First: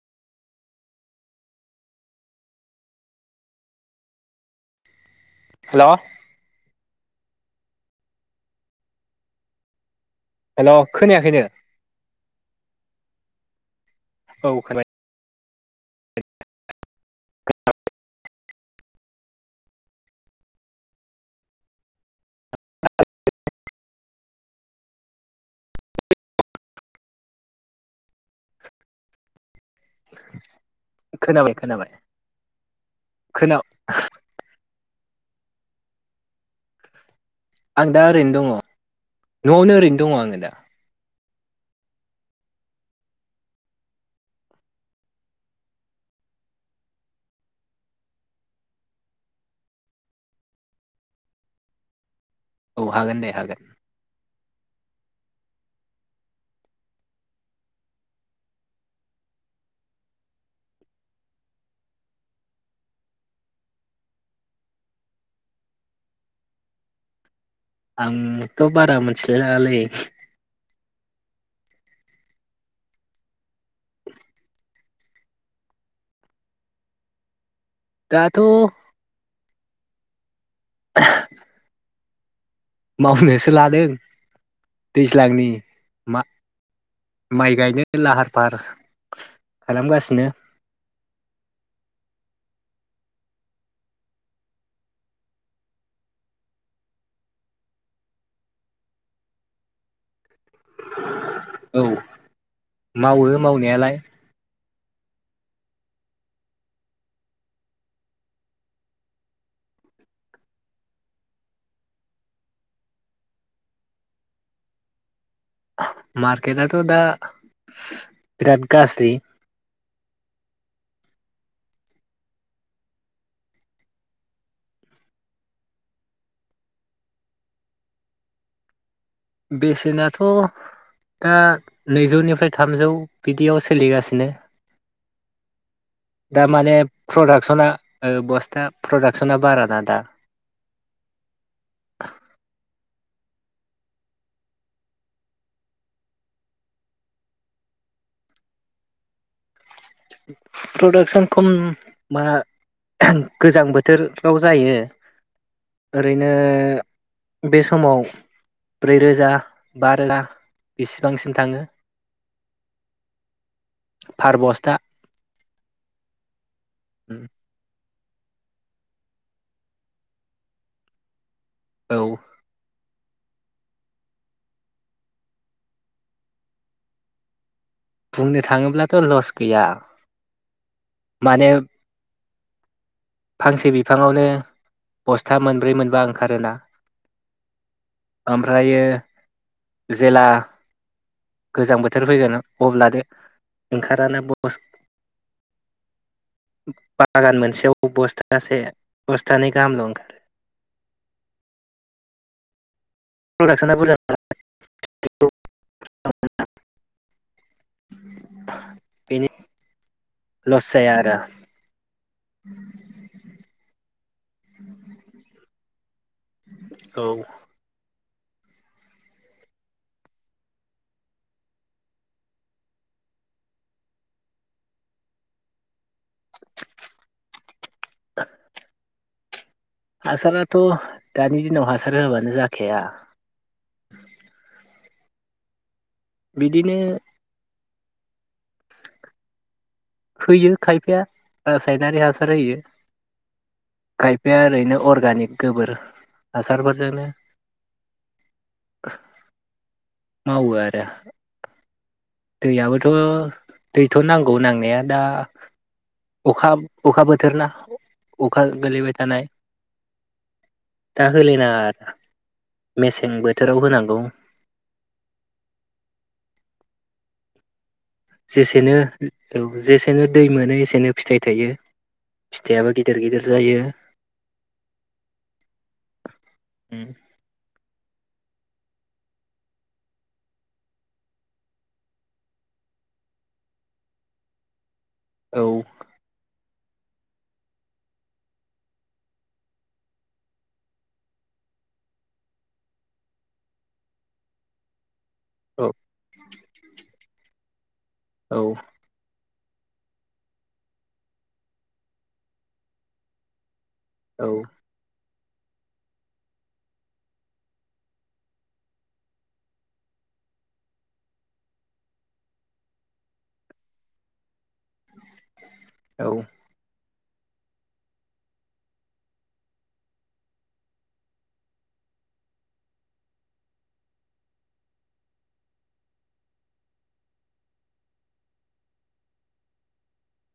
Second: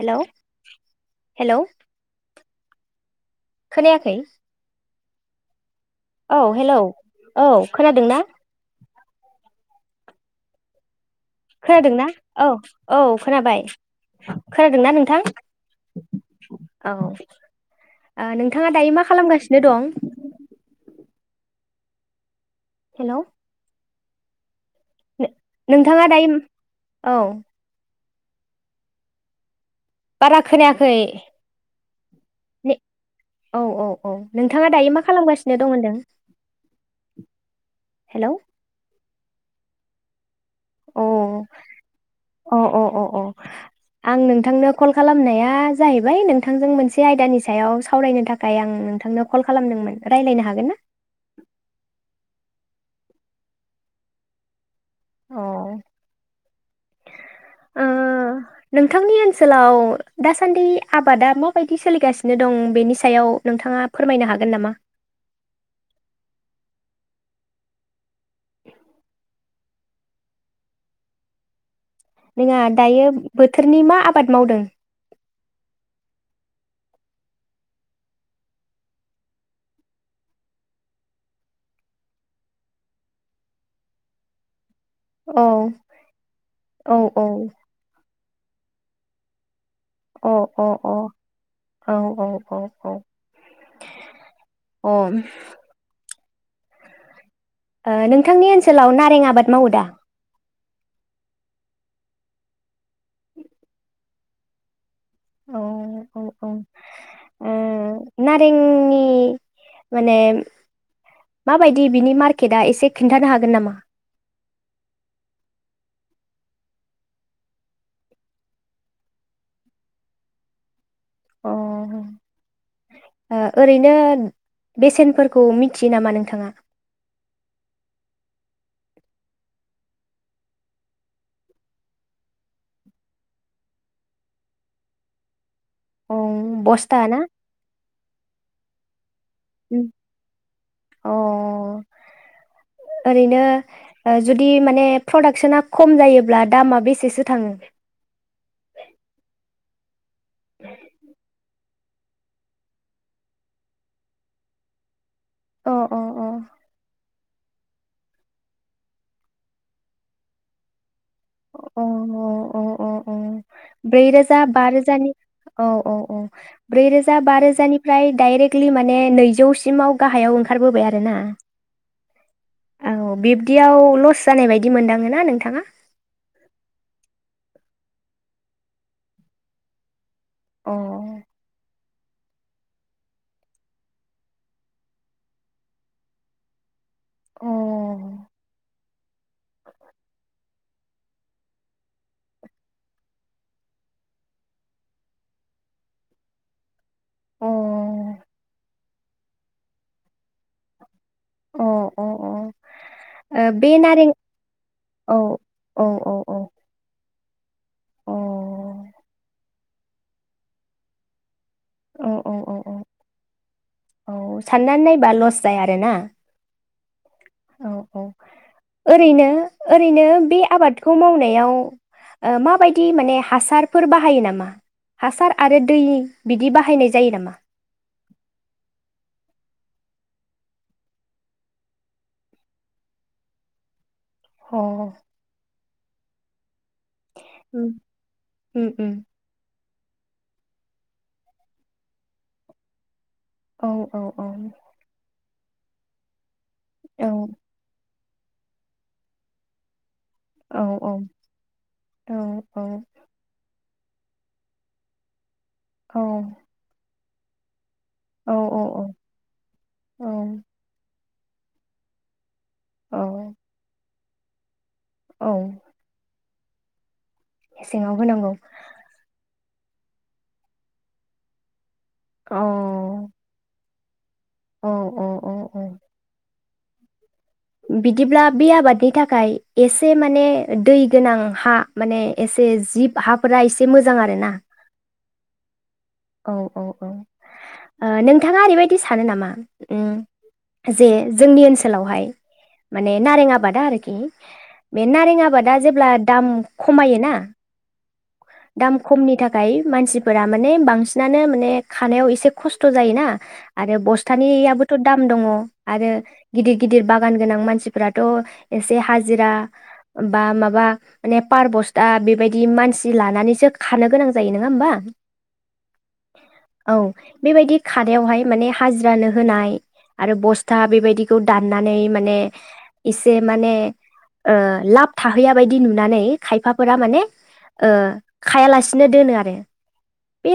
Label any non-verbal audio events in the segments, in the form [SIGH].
हेल hello खोनायाखै hello. औ hello औ खोनादों ना? हेल खोनायाखैनो खोनादोंनाा औ-औ खोनाबाय। औ खोनाबाय खोनादोंनाा नोंथां? औ नोंथाङा दायो मा खालामगासिनो दं? हेल नोंथाङा दायो औ बारा खोनायाखै खोनाबाय खोनाबाय खोना औ औ‌ औ नोंथाङा दायो मा‌ खालामगासिनो दं होनदों आं दा हेलौ ओरैनो दङ नआवनो ओरैनो दङ आङो दा। अ अ अ अ अ आं नोंथांनो कल खालामनाया जाहैबाय नोंथांजों मोनसे आयदानि सायाव सावरायनो थाखाय आं नोंथांनो कल खालामदोंमोन रायलायनो हागोन ना? औ हागोन दे हागोन अ नोंथांनि ओनसोलाव दासान्दि आबादा माबायदि सोलिगासिनो दं बेनि सायाव नोंथाङा फोरमायनो हागोन नामा? आंथ बारा मोनथिलायला लालै नोङा दायो बोथोरनि मा आबाद मावदों? दाथ [UNINTELLIGIBLE] [INAUDIBLE] मावनोसो लादों औ दैज्लांनि मा औ औ माइ गायनो लाहार बार अ अ अ औ औ औ औ अ नोंथांनि ओनसोलाव नारें आबाद मावो दा? [INAUDIBLE] औ मावो मावनायालाय। औ औ औ ओ नारेंनि माने माबायदि बिनि मार्केटआ एसे खिन्थानो हागोन नामा? मार्केटआथ' दा बिराद गाज्रि। अ ओ ओरैनो बेसेनफोरखौ मिथियो नामा नोंथाङा बेसेनाथ दा नैजौनिफ्राय थामजौ बिदियाव सोलिगासिनो। अ दा माने बस्था ना प्रडाक्सना ओ बस्था प्रडाक्ट [UNINTELLIGIBLE] बारा ना उम दा अ ओरैनो ओ जुदि माने प्रडाक्सोना खम जायोब्ला दामा बेसेसो थाङो? प्रडाक्सन खम मा [INAUDIBLE] गोजां बोथोराव जायो अ अ ओरैनो बे समाव ब्रै रोजा बा रोजा बेसि अ अ अ अ ब्रै फार रोजा बा बस्था रोजानि औ औ औ। ब्रै रोजा बा रोजानि फ्राय डाइरेक्टलि माने नैजौ सिमाव गाहायाव ओंखारबोबाय आरो ना। औ। औ बिब्दियाव लस जानाय बायदि मोनदाङो ना नोंथाङा? [INAUDIBLE] बुंनो थाङोब्लाथ लस गैया अ माने फांसे बिफाङावनो बस्था मोनब्रै मोनबा ओंखारोना अ ओमफ्रायो जेला गोजां बोथोर फैगोन अब्लाद ओंखाराना [UNINTELLIGIBLE] बागान अ मोनसेयाव ब बस्थासे बस्थानै गाहामल ओंखारो। अ अ अ ओ बे प्रडाक्सना बुरजा नारें औ औ औ औ अ बेनि लस जाया आरो। औ औ औ औ औ साननानै नायबा लस जाया आरोना। औ औ औ ओरैनो ओरैनो बे आबादखौ मावनायाव ओ माबायदि माने हासारफोर बाहायो नामा हासार आरो दै बिदि बाहायनाय जायो नामा? हासाराथ' दानि दिनाव हासार होयाबानो जाखाया औ बिदिनो उम उम उम खोयो खायफाया रासायनारि हासार होयो। औ औ औ खायफाया ओरैनो अरगानिक गोबोर हासारफोरजोंनो [INAUDIBLE] मावो औ आरो औ औ दै आबोथ दैथ' नांगौ नांनाया दा औ अखा अखा बो थोरना औ अखा गोलैबाय थानाय दा होलिना औ मेसें बोथोराव होनांगौ औ मेसेङाव होनांगौ जेसेनो औ जेसेनो दै मोनो एसेनो फिथाइ थायो औ फिथाइयाबो गिदिर गिदिर जायो। औ औ औ औ उम बिदिब्ला बे आबादनि थाखाय एसे माने दै गोनां हा माने एसे जिब हाफोरा एसे मोजां आरो ना। औ औ औ औ ओ नोंथाङा ओरैबायदि सानो नामा उम जे जोंनि ओनसोलावहाय माने नारें आबादा आरोखि बे नारें आबादा जेब्ला दाम खमायोना औ [INAUDIBLE] दाम खमनि थाखाय मानसिफोरा माने बांसिन माने माने खानायाव एसे खस्थ जायोना आरो औ बस्थानियाबोथ दाम दङ। आरो गिदिर गिदिर बागान गोनां मानसिफोराथ एसे हाजिरा बा माबा माने पार बस्था बेबायदि मानसि लानानैसो खानो गोनां जायो नङा होमबा। औ औ बेबायदि खादावहाय माने हाजिरानो होनाय आरो बस्था बेबायदिखौ दाननानै माने एसे माने ओ लाब थाहैया बायदि नुनानै खायफाफोरा माने ओ खायालासिनो दोनो आरो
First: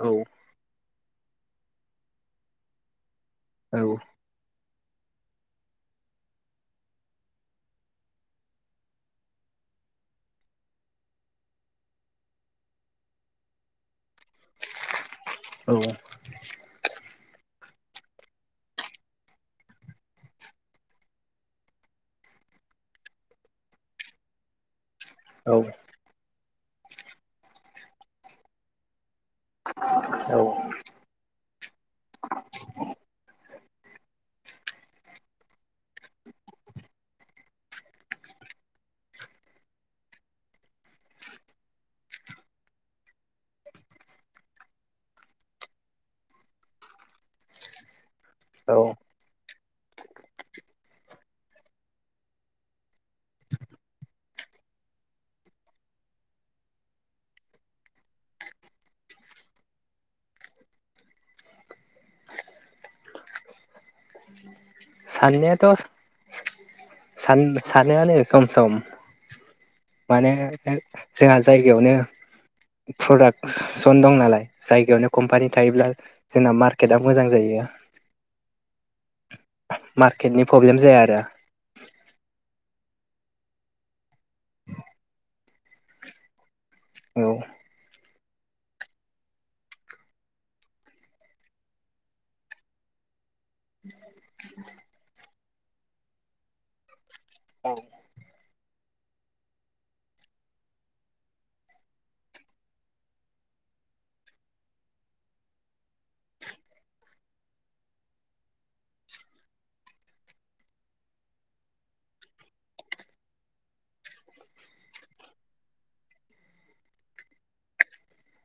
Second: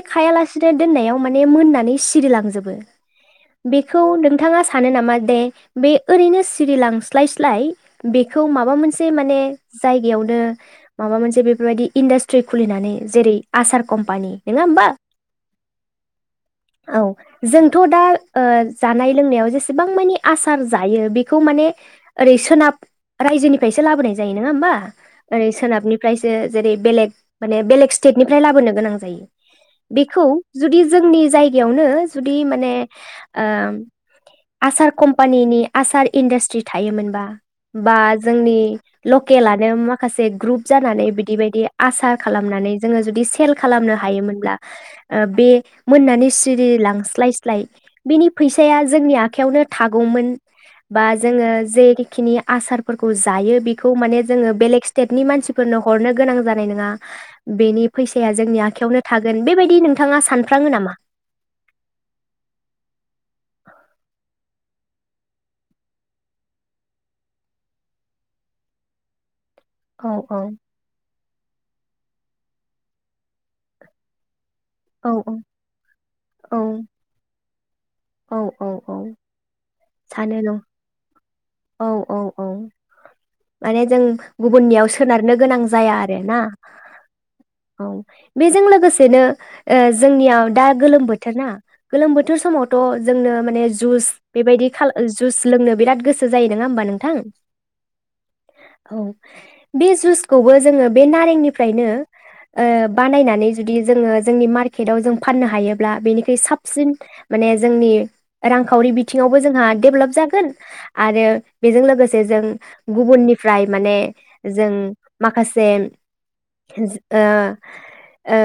औ खायालासिनो दोननायाव माने मोननानै सिरिलांजोबो। औ बेखौ नोंथाङास सानो नामा दे बे ओरैनो सिरिलांस्लाय स्लाय बेखौ माबा मोनसे माने जायगायावनो माबा मोनसे बेफोरबायदि इन्डास्ट्रि खुलिनानै जेरै आसार कम्पानि नङा होमबा औ औ जोंथ' दा ओ जानाय लोंनायाव जेसेबां मानि आसार जायो बेखौ माने ओरै सोनाब रायजोनिफ्रायसो लाबोनाय जायो नोङा होमबा? ओरै औ सोनाबनिफ्रायसो जेरै बेलेग माने बेलेग स्टेटनिफ्राय लाबोनो गोनां जायो। बेखौ औ औ जुदि जोंनि जायगायावनो जुदि माने ओम आसार कम्पानिनि आसार इन्डास्ट्रि थायोमोनबा बा जोंनि लकेलानो माखासे ग्रुप जानानै बिदि बायदि आसार खालामनानै जोङो जुदि सेल खालामनो हायोमोनब्ला ओ बे मोननानै सिरि लांस्लाय स्लाय बिनि फैसाया औ जोंनि आखायावनो थागौमोन बा जोङो जेखिनि आसार फोरखौ जायो बेखौ माने जोङो बेलेग स्टेटनि मानसिफोरनो हरनो गोनां जानाय नोङा बेनि फैसाया जोंनि आखायावनो थागो गोन बेबायदि नोंथाङा सानफ्राङो नामा साननायाथ' सान सानोआनो सम सम औ माने औ ओ जोंहा जाय बेयावनो प्रडाक्सन दं नालाय जायगायावनो औ औ कम्पानि थायोब्ला जोंना औ मार्केटआ मोजां जायो। औ औ औ। सानो मार्केटनि न प्रब्लेम जाया आरो औ औ औ माने जों गुबुननियाव सोनारनो गोनां जाया आरो ना? औ औ। बेजों लोगोसेनो ओ जोंनियाव दा गोलोम बोथोर ना गोलोम बोथोर समावथ' जोंनो माने जुस बेबायदि खा जुस लोंनो बिराद गोसो जायो नङा हबा नोंथां औ बे जुसखौबो जोङो बे नारेंनिफ्रायनो ओ बानायनानै जुदि जोङो जोंनि मार्केटआव जों फाननो हायोब्ला बेनिख्रुइ साबसिन माने जोंनि रांखावरि बिथिङावबो जोंहा डेभेलप जागोन। आरो बेजों लोगोसे जों गुबुननिफ्राय माने जों माखासे ओ ओ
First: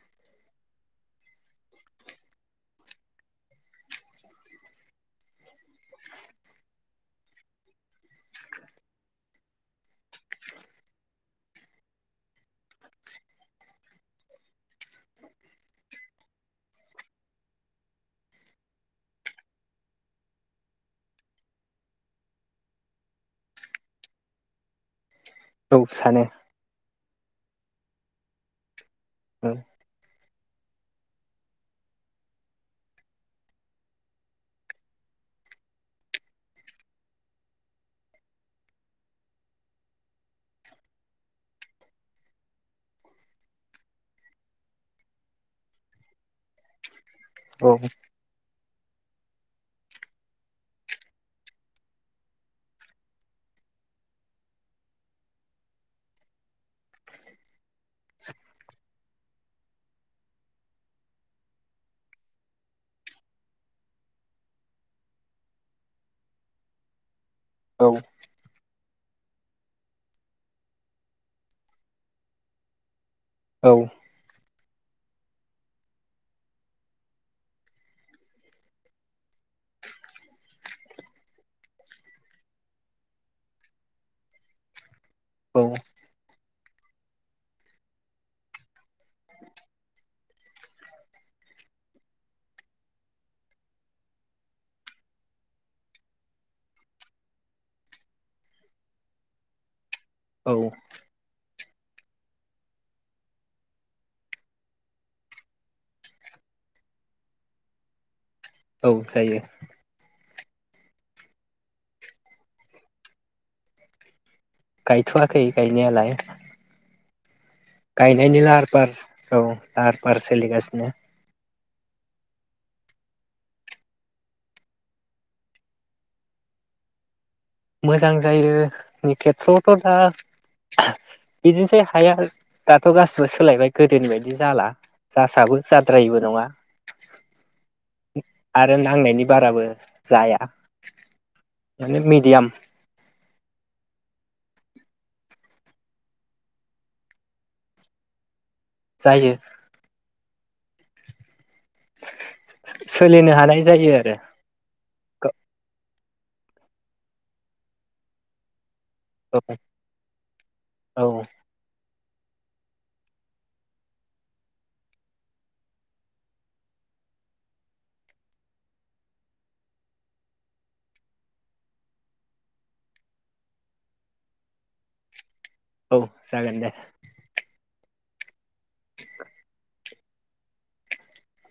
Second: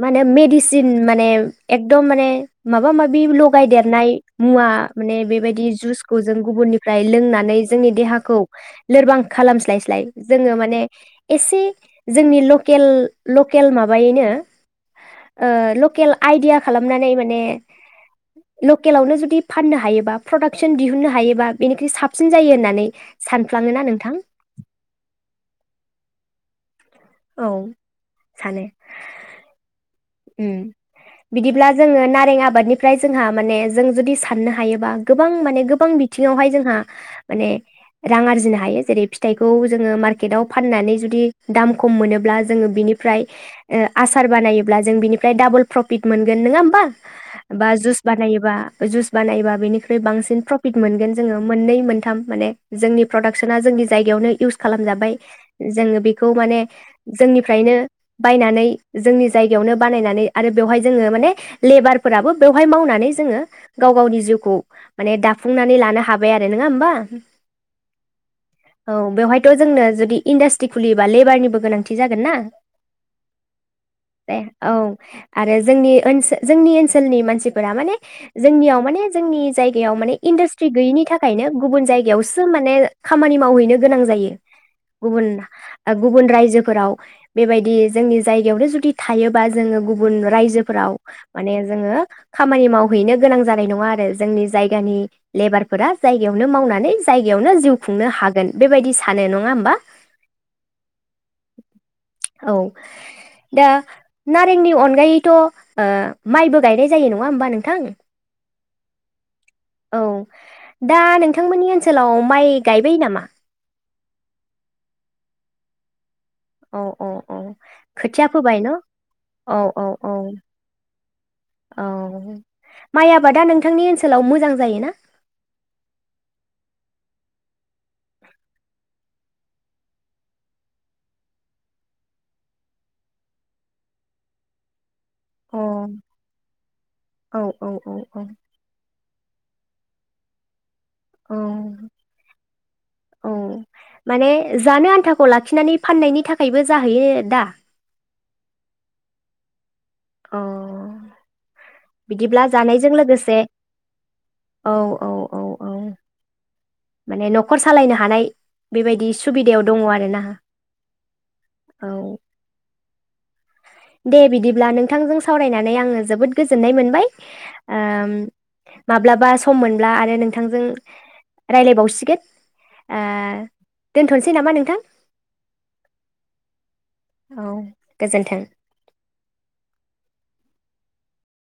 मा होनो मेडिसिन माने एकदम माने माबा माबि लगायदेरनाय मुवा माने बेबायदि जुसखौ जों गुबुननिफ्राय लोंनानै जोंनि देहाखौ लोरबां खालामस्लाय स्लाय जोङो माने एसे जोंनि लकेल लकेल माबायैनो ओ लकेल आइदिया खालामनानै माने लकेलआवनो जुदि फाननो हायोबा प्रडाकसन दिहुननो हायोबा बेनिख्रुइ साबसिन जायो होननानै सानफ्लाङोना नोंथां? औ सानो औ सानो ओम बिदिब्ला जोङो नारें आबादनिफ्राय जोंहा माने जों जुदि साननो हायोबा गोबां माने गोबां बिथिङावहाय जोंहा माने रां आरजिनो हायो जेरै फिथाइखौ जोङो मार्केटाव फाननानै जुदि दाम खम मोनोब्ला जोङो बिनिफ्राय ओ आसार बानायो ब्ला जों बिनिफ्राय दाबल प्रफिद मोनगोन नङा होनबा बा औ जुस बानायोब्ला जुस बानायोब्ला बेनिफ्राय बेसेबां प्रफिद मोनगोन जोंङो मोनै मोनथाम माने जोंनि प्रडाक्टस आ जोंनि जायगायावनो इउस खाबलामजाबाय जोंङो बेखौ माने जोंनिफ्रायनो बायनानै जोंनि जायगायावनो बानायनानै आरो बेवहाय जोङो माने लेबारफोराबो बेवहाय मावनानै जोङो गाव गावनि जिउखौ माने दाफुंनानै लानो हाबाय आरो नोङा होमबा? औ। औ बेवहायथ' जोंनो जुदि इन्डास्ट्रि खुलियोब्लाा लेबारनिबो गोनांथि जागोन ना औ दे औ आरो जोंनि ओनसो जोंनि ओनसोलनि मानसिफोरा माने जोंनियाव माने जोंनि जायगायाव माने इन्डासट्रि गैयिनि थाखायनो गुबुन जायगायावसो माने खामानि मावहैनो गोनां जायो। गुबुन गुबुन रायजोफोराव बेबायदि जोंनि जायगायावनो जुदि थायोबा जोङो गुबुन रायजोफोराव माने जोङो खामानि मावहैनो गोनां जानाय नङा आरो जोंनि जायगानि लेबारफोरा जायगायावनो मावनानै जायगायावनो जिउ खुंनो हागोन बेबायदि सानो नङा होमबा औ औ दा नारेंनि अनगायैथ' माइबो गायनाय जायो नङा होमबा नोंथां औ थायो। औ दा नोंथांमोननि ओनसोलाव माइ गायबाय नामा? गायथवाखै गायनायालाय। औ औ औ। खोथिया गायनायनि फोबाय लाहार न' फाहार औ लाहार फाहार सोलिगासिनो। औ माइ आबादा नोंथांनि ओनसोलाव मोजां जाय ना? मोजां जायो नि खेथ्रआवथ' दा बिदिनोसै हाया दाथ' गासिबो सोलायबाय गोदोनि बायदि जाला जासाबो अ जाद्रायबो नङा। औ औ औ औ आरो नांनो बेनि बाराबो जाया। औ माने मिडियाम औ माने जानो आन्थाखौ लाखिनानै फाननायनि थाखायबो जाहैयो दा? जायो। अ बिदिब्ला जानायजों सोलिनो लोगोसे हानाय जायो आरो औ औ औ औ माने नखर सालायनो हानाय बेबायदि औ सुबिदायाव दङ आर ना औ औ। दे बिदिब्ला नोंथांजों सावरायनानै आङो जोबोद गोजोननाय मोनबाय माब्लाबा सम मोनब्ला आरो नोंथांजों राय्लायबावसिगोन आ दोनथसै नामा नोंथां औ जागोन दे। औ गोजोन्थों।